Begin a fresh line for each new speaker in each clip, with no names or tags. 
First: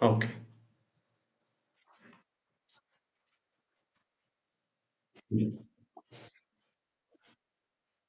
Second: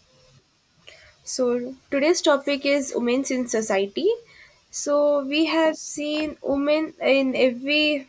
Okay.
So today's topic is women in society. So we
Mm.
have seen women in every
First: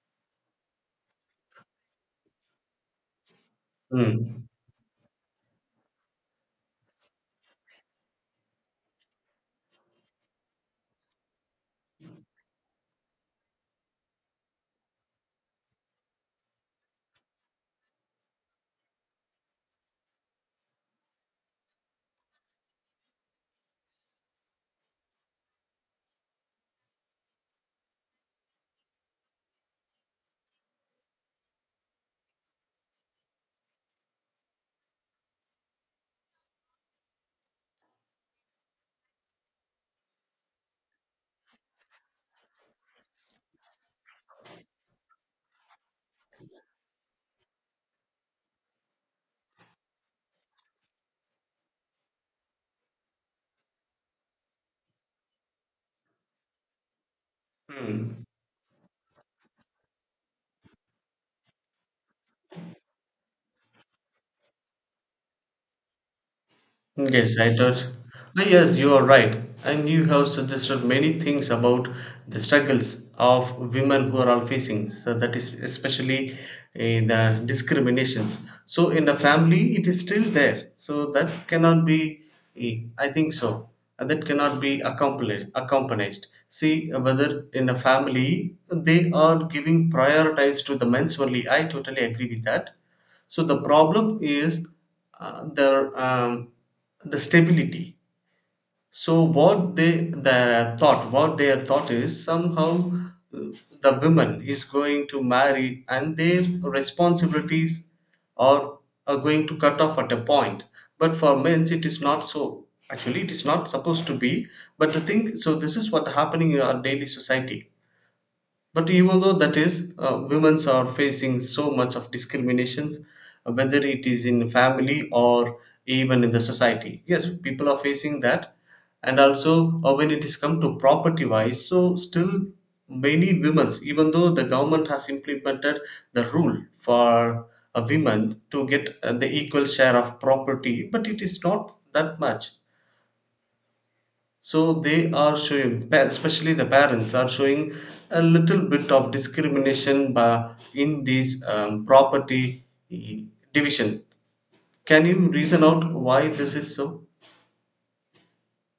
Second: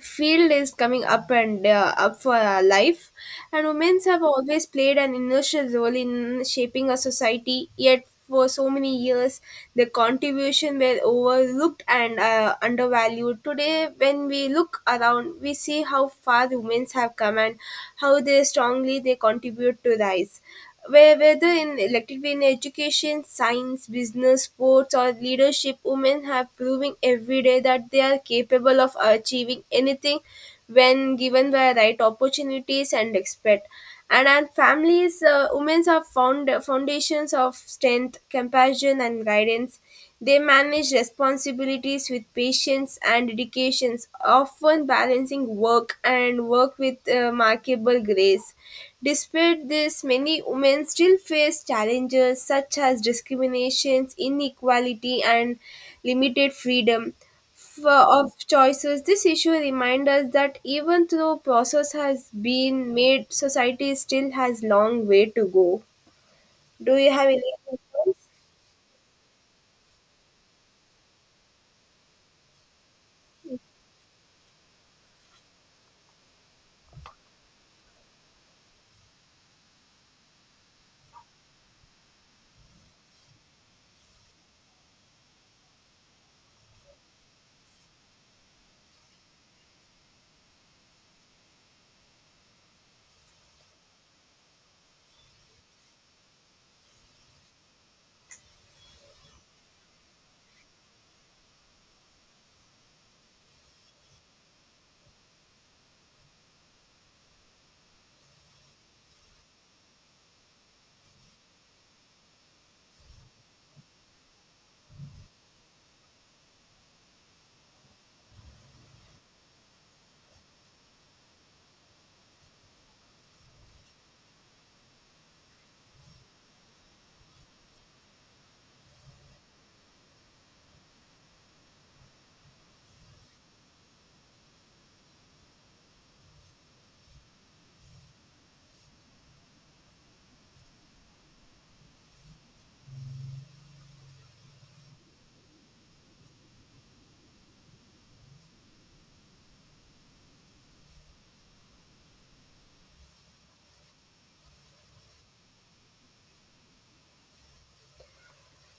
field is coming up and up for our life, and women have
Mm.
always played an initial role in shaping a society. Yet for so many years, their contribution were overlooked and undervalued. Today, when we look around, we see how far women have come and how they strongly they contribute to rise. Whether in elected in education, science, business, sports, or leadership, women have proven every day that they are capable of achieving anything when given the right opportunities and expect. And families, women have found foundations of strength, compassion, and guidance. They manage responsibilities with patience and dedication, often balancing work with remarkable grace. Despite this, many women still face challenges such as discriminations, inequality, and limited freedom of choices. This issue reminds us that even though process has been made, society still has long way to go. Do you have
Yes,
any
I thought.
questions?
Yes, you are right. And you have suggested many things about the struggles of women who are all facing. So that is especially the discriminations. So in the family, it is still there. So that cannot be. I think so. And that cannot be accomplished. Accomplished. See, whether in the family they are giving prioritize to the men's only. I totally agree with that. So the problem is uh, the um, the stability. So what they the thought what their thought is, somehow, uh, the woman is going to marry and their responsibilities are are going to cut off at a point, but for men it is not so. Actually, it is not supposed to be, but the thing, so this is what happening in our daily society. But even though that is, women are facing so much of discriminations, whether it is in family or even in the society. Yes, people are facing that, and also, when it is come to property wise, so still many women, even though the government has implemented the rule for a women to get the equal share of property, but it is not that much. So they are showing especially the parents are showing a little bit of discrimination by in this property eh, division. Can you reason out why this is so?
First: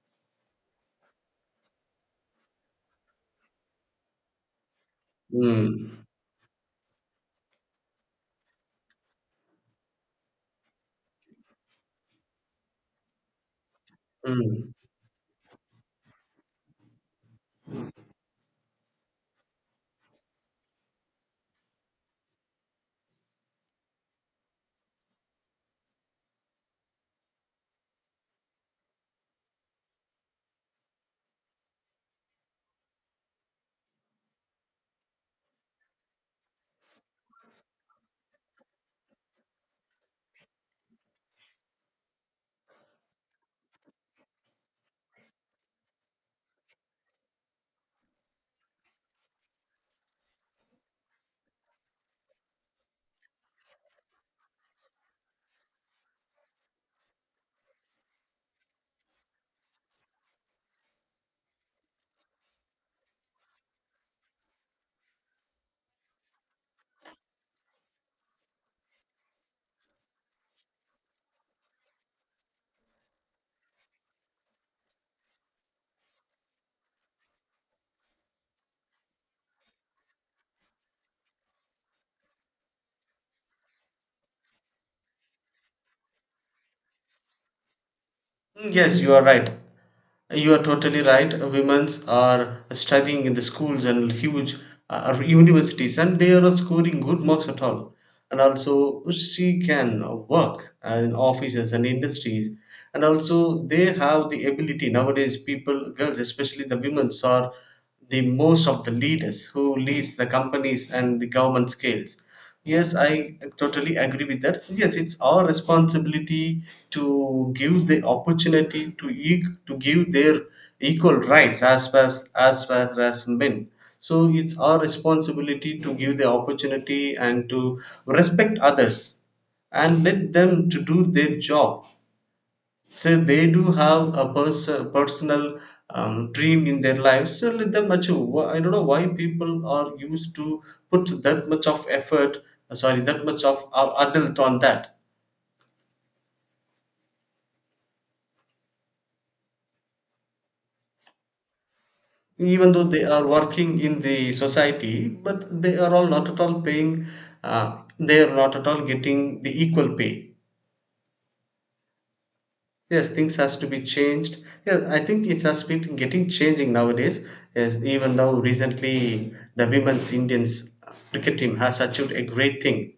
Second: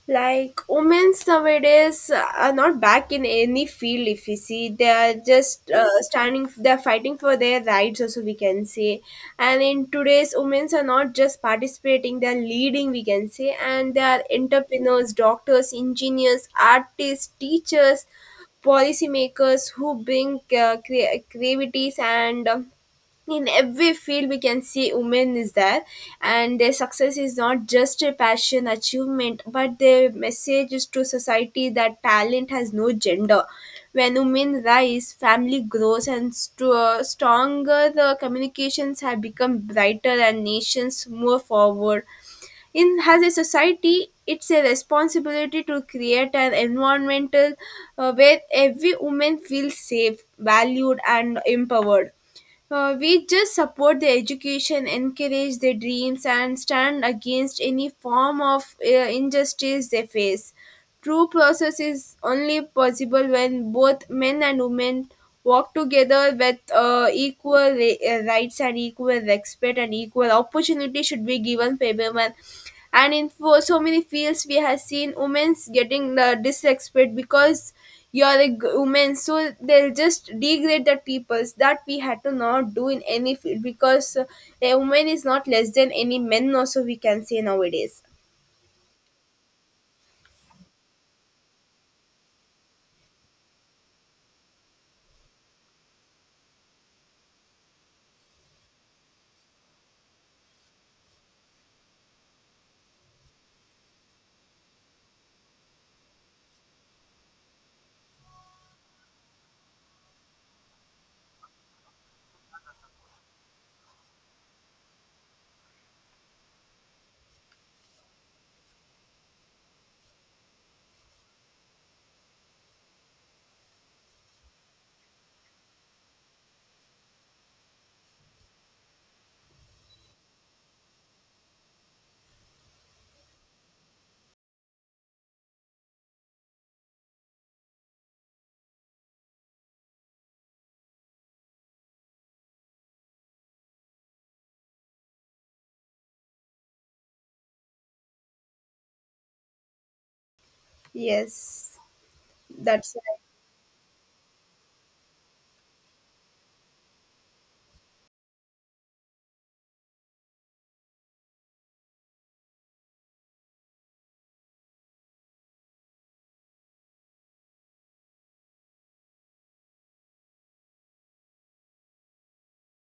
Like women's nowadays are not back in any field. If we see, they are just
Mm.
standing, they're fighting for their rights also, we can say. And in today's, women's are not just participating, they're leading, we can say, and they are
Mm.
entrepreneurs, doctors, engineers, artists, teachers, policymakers who bring creativities and in every field we can see women is there. And their success is not just a passion achievement, but their message is to society that talent has no gender. When women rise, family grows and stronger, the communications have become brighter, and nations move forward. In as a society, it's a responsibility to create an environmental where every woman feels safe, valued, and empowered. We just support their education, encourage their dreams, and stand against any form of injustice they face. True process is only possible when both men and women work together with equal rights, and equal respect and equal opportunity should be given for everyone. And in for so many fields, we have seen women's getting the disrespect because you're a woman, so they'll just degrade that peoples that we had to not do in any field, because a woman is not less than any men also, we can say nowadays.
Yes, you are right. You are totally right. Women's are studying in the schools and huge universities, and they are scoring good marks at all. And also, she can work in offices and industries. And also, they have the ability nowadays. People, girls, especially the women's are the most of the leaders who leads the companies and the government scales. Yes, I totally agree with that. So yes, it's our responsibility to give the opportunity to give their equal rights as far as men. So it's our responsibility to give the opportunity and to respect others and let them to do their job. So they do have a personal dream in their lives, so let them achieve. I don't know why people are used to put that much of effort, sorry, that much of our adult on that.
yes
Even though
that's
they are working in the society, but they are all not at all paying, they are not at all getting the equal pay. Yes, things has to be changed. Yeah, I think it has been getting changing nowadays. Yes, even though recently the women's Indians cricket team has achieved a great thing.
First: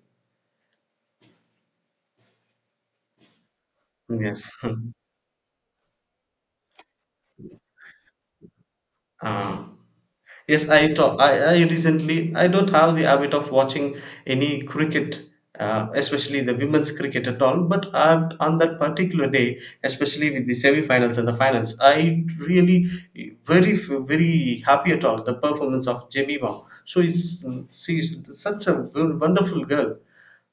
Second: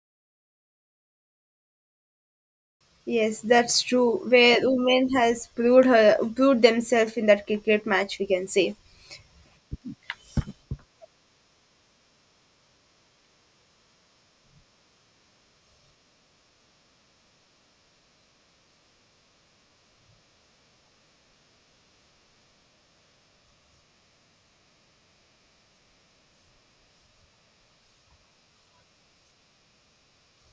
yes that's true,
Yes.
where women has proved themselves in that cricket match, we can say.
uh, Yes, I talk. I recently, I don't have the habit of watching any cricket, especially the women's cricket at all. But at, on that particular day, especially with the semi-finals and the finals, I really very happy at all the performance of Jemima. So is she's such a wonderful girl,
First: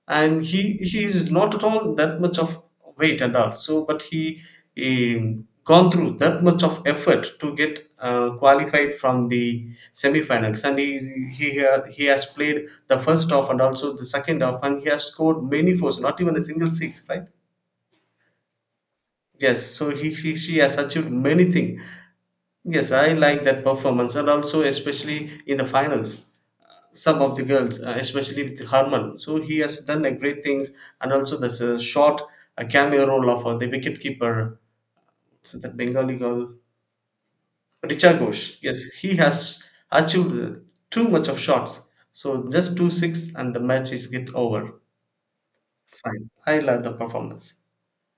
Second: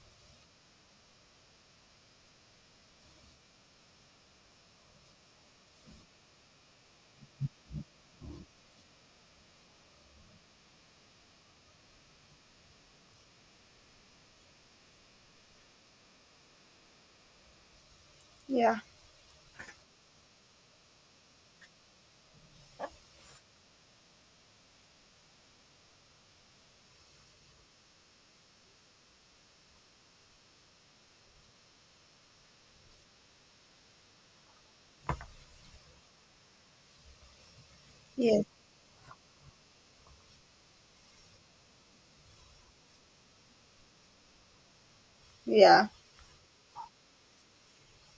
and he is not at all that much of weight and all so but he, eh, gone through that much of effort to get qualified from the semifinals. And he has played the first half and also the second half, and he has scored many fours, not even a single six, right?
Yeah.
Yes, so she has achieved many things. Yes, I like that performance, and also especially in the finals, some of the girls, especially with Harman. So he has done a great things, and also there's a short, a cameo role of the wicketkeeper, so that Bengali girl, Richa
Yes.
Ghosh. Yes, he has achieved too much of shots. So just two six, and the match is get over.
Yeah.
Fine, I love the performance.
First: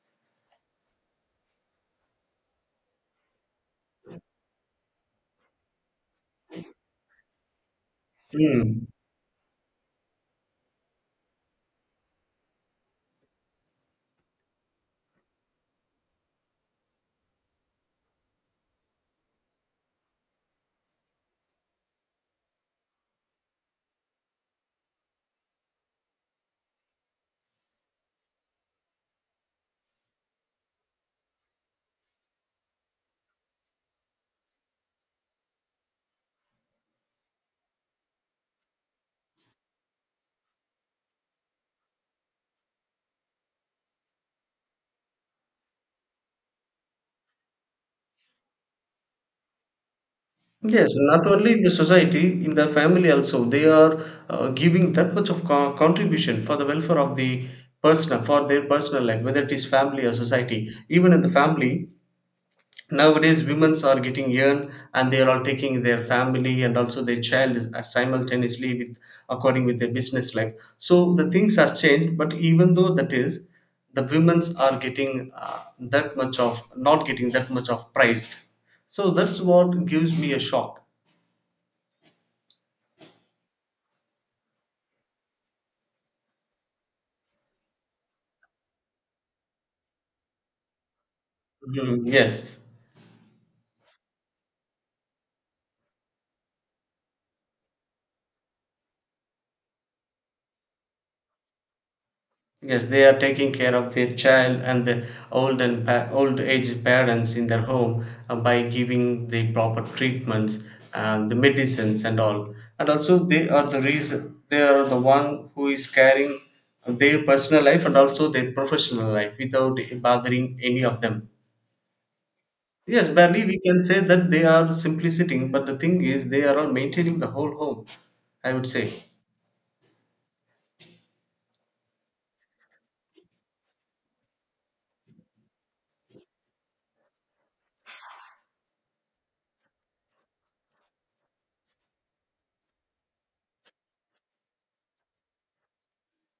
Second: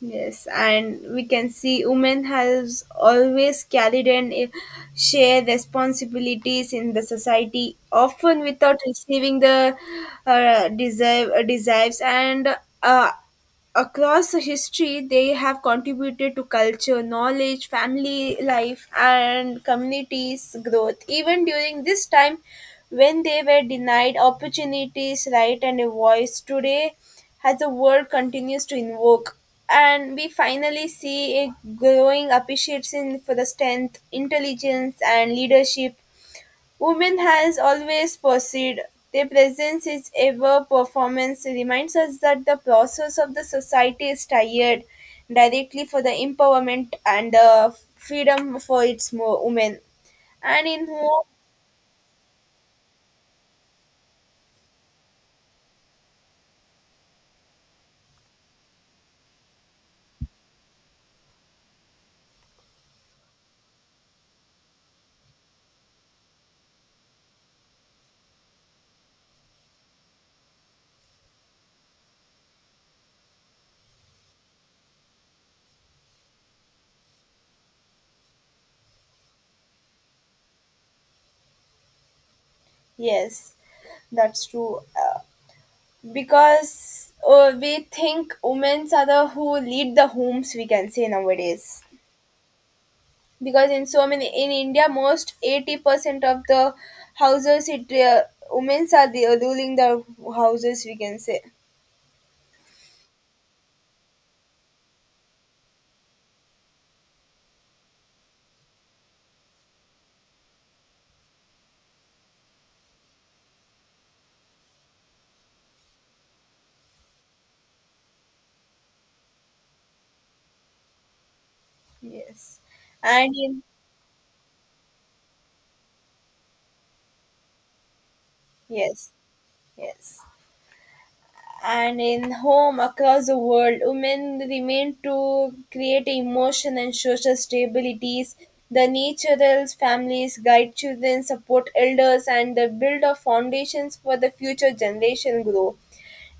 Yes, and we can see women has always carried and share responsibilities in the society, often without
Hmm.
receiving the deserve desires and uh, across the history they have contributed to culture, knowledge, family life, and communities growth, even during this time when they were denied opportunities right and a voice. Today, as the world continues to invoke, and we finally see a growing appreciation for the strength, intelligence, and leadership women has always perceived; their presence is ever performance reminds us that the process of the society is tired directly for the empowerment and the freedom for its women. And in
Yes,
whom,
not only in the society, in the family also, they are giving that much of contribution for the welfare of the person, for their personal life, whether it is family or society. Even in the family, nowadays women are getting young and they are all taking their family and also their child simultaneously with according with their business life. So the things has changed, but even though that is, the women's are getting that much of, not getting that much of prized. So that's what gives me a shock.
yes, that's true. Because we think women are the who lead the homes, we can say nowadays.
Mhm. Yes,
Because in so many in India, most 80% of the houses, it women are the, ruling the houses, we can say.
yes, they are taking care of their child and the old age parents in their home by giving the proper treatments, and the medicines and all. And also, they are the reason, they are the one who is carrying their personal life and also their professional life without bothering any of them.
Yes,
Yes,
and
barely we
in
can say that they are simply sitting, but the thing is, they are all maintaining the whole home. I would say.
yes, yes, and in home across the world, women remain to create emotion and social stabilities. The natural families guide children, support elders, and the build of foundations for the future generation grow.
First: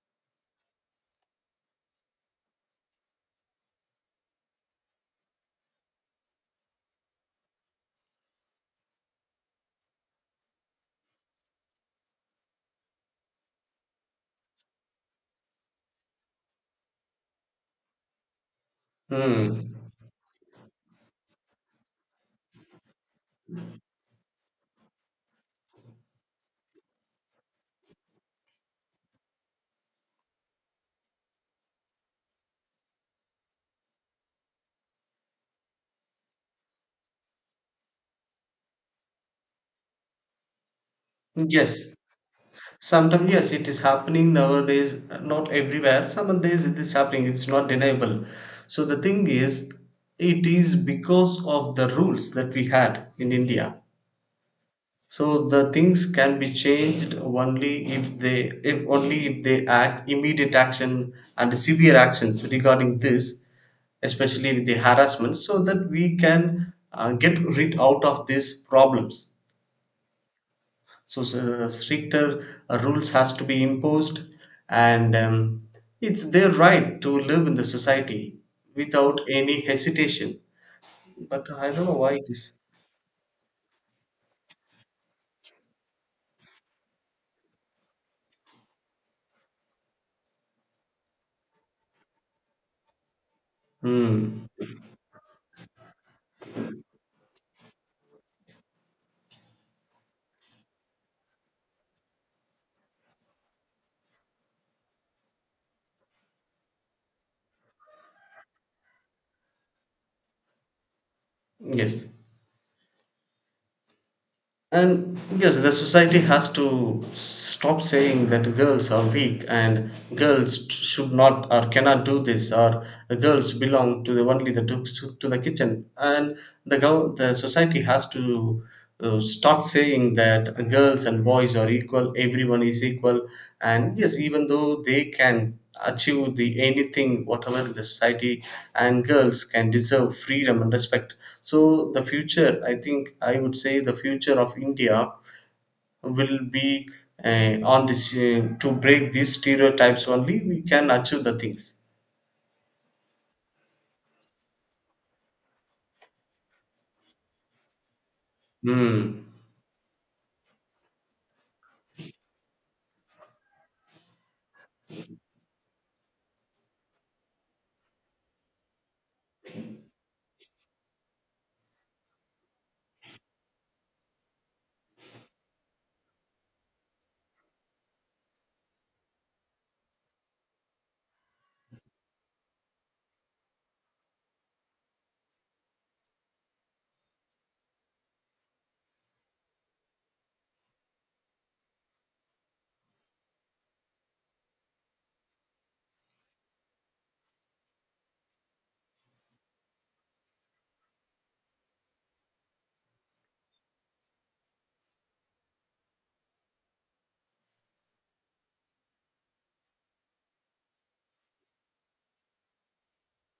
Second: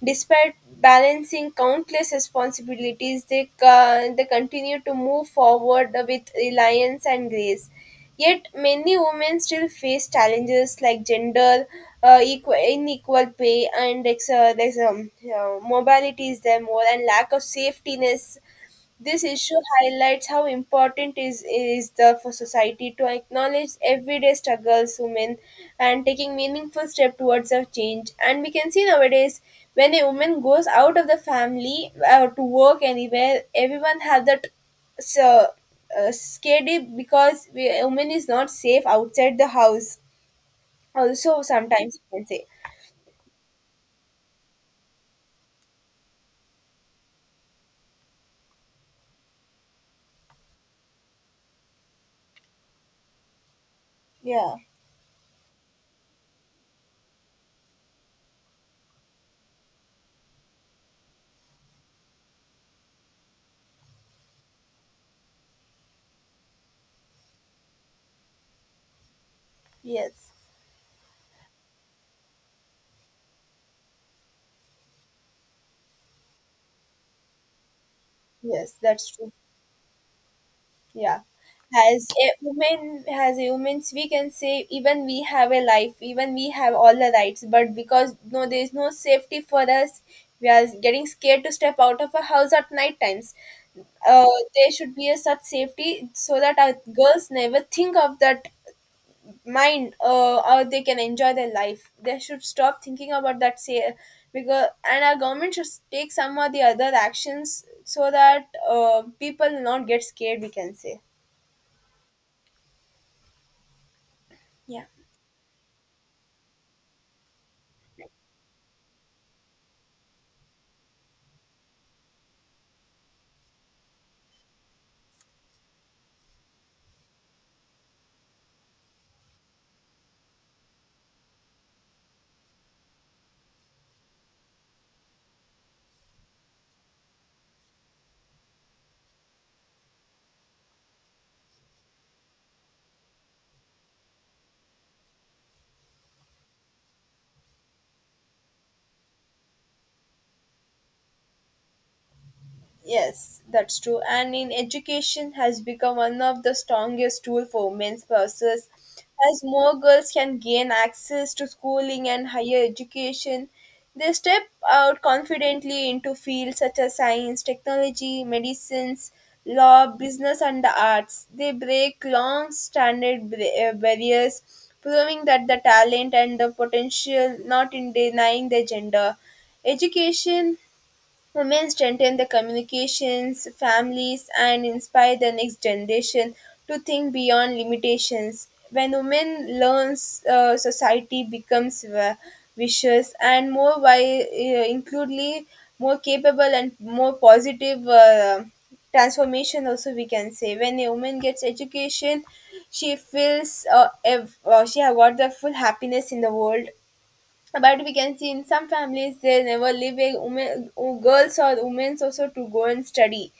Despite balancing countless responsibilities, they, they continue to move forward with reliance and grace. Yet, many women still face challenges like gender equal, inequal pay and there's, mobility is there more, and lack of safetiness. This issue
Hmm.
highlights how important is the for society to acknowledge everyday struggles women and taking meaningful step towards a change. And we can see nowadays when a woman goes out of the family to work anywhere, everyone have that so, scaredy, because we, a woman is not safe outside the house. Also,
Yes.
sometimes you can say,
Sometimes, yes, it is happening nowadays, not everywhere. Some days it is happening, it's not deniable. So, the thing is, it is because of the rules that we had in India.
yeah,
So, the things can be changed only if they, if only if they act immediate action and severe actions regarding this, especially with the harassment, so that we can get rid out of these problems.
yes,
So stricter rules has to be imposed, and it's their right to live in the society
yes, that's
without
true.
any hesitation.
Yeah.
But I don't know
As
why it
a
is.
woman, as a women's, we can say even we have a life, even we have all the rights, but because no, there is no safety for us, we are getting scared to step out of a house at night times. Uh,
Hmm.
there should be a such safety so that our girls never think of that mind, or they can enjoy their life. They should stop thinking about that say because and our government should take some or the other actions so that people not get scared, we can say.
Yes.
Yeah.
And yes, the society has to stop saying that girls are weak and girls should not or cannot do this, or girls belong to the only the to the kitchen. And the the society has to start saying that girls and boys are equal, everyone is equal. And yes, even though they can achieve the anything whatever the society, and girls can deserve freedom and respect. So the future, I think, I would say the future of India will be on this, to break these stereotypes only we can achieve the things.
Yes, that's true. And in education has become one of the strongest tool for women's pursuits,
Hmm.
as more girls can gain access to schooling and higher education. They step out confidently into fields such as science, technology, medicines, law, business, and the arts. They break long standard barriers, proving that the talent and the potential not in denying their gender. Education women strengthen the communications, families, and inspire the next generation to think beyond limitations. When women learns, society becomes vicious and more includely, more capable and more positive transformation. Also, we can say when a woman gets education, she feels she have got the full happiness in the world. But we can see in some families they never leave a woman, girls or women also to go and study.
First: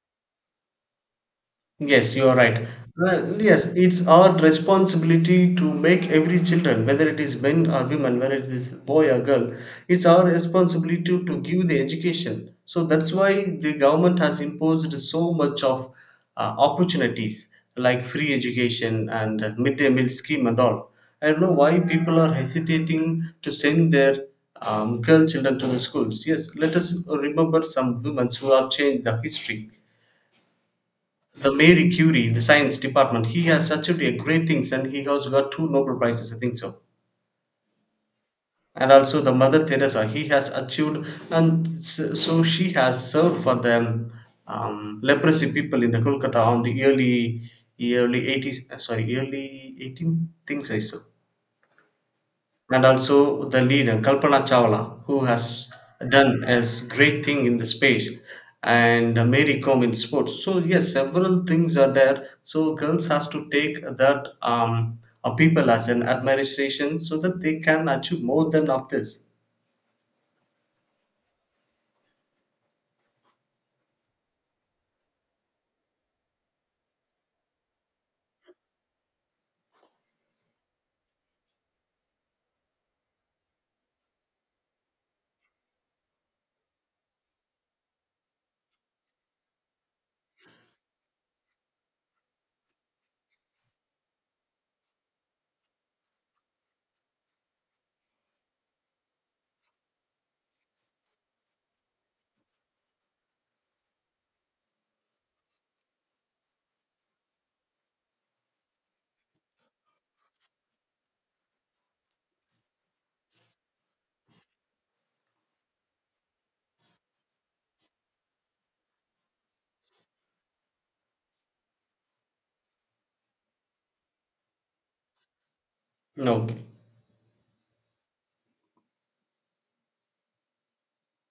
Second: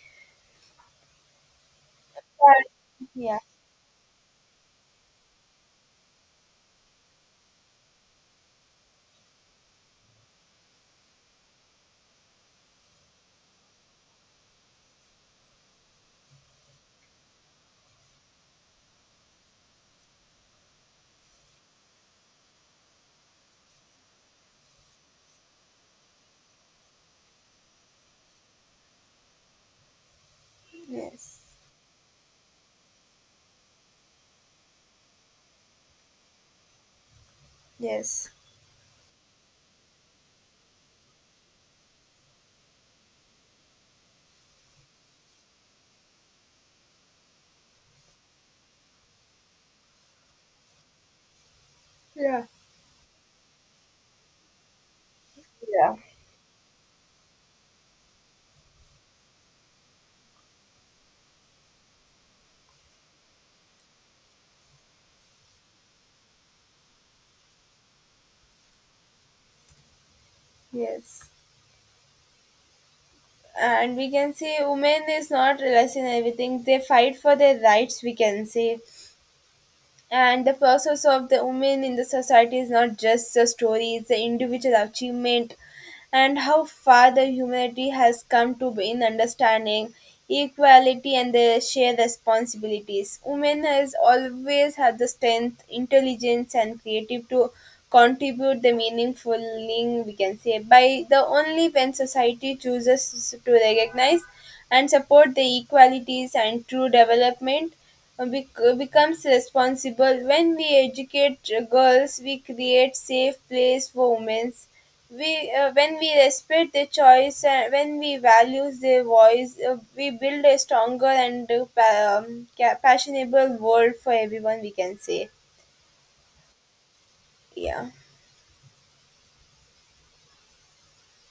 Yes, you are right.
Yeah.
Well, yes, it's our responsibility to make every children, whether it is men or women, whether it is boy or girl, it's our responsibility to give the education. So that's why the government has imposed so much of opportunities like free education and midday meal scheme and all. I don't know why people are hesitating to send their girl children to the schools. Yes, let us remember some women who have changed the history:
Yes.
the Mary Curie, the science department, he has achieved a great things and he has got two Nobel Prizes, I think so.
Yes.
And also the Mother Teresa, he has achieved, and so she has served for the leprosy people in the Kolkata on the early 80s, sorry, early 18 things I saw.
Yeah.
And also the leader Kalpana Chawla, who has
Yeah.
done a great thing in the space, and Mary Kom in sports. So yes, several things are there. So girls has to take that people as an admiration so that they can achieve more than of this.
Yes. And we can see women is not less in everything. They fight for their rights, we can say. And the process of the women in the society is not just a story, it's an individual achievement and how far the humanity has come to be in understanding equality and the shared responsibilities. Women has always had the strength, intelligence, and creative to contribute the meaningful, we can say. By the only when society chooses to recognize and support the equalities and true development becomes responsible. When we educate girls, we create safe place for women. We, when we respect their choice and when we value their voice, we build a stronger and fashionable world for everyone, we can say.
No.
Yeah.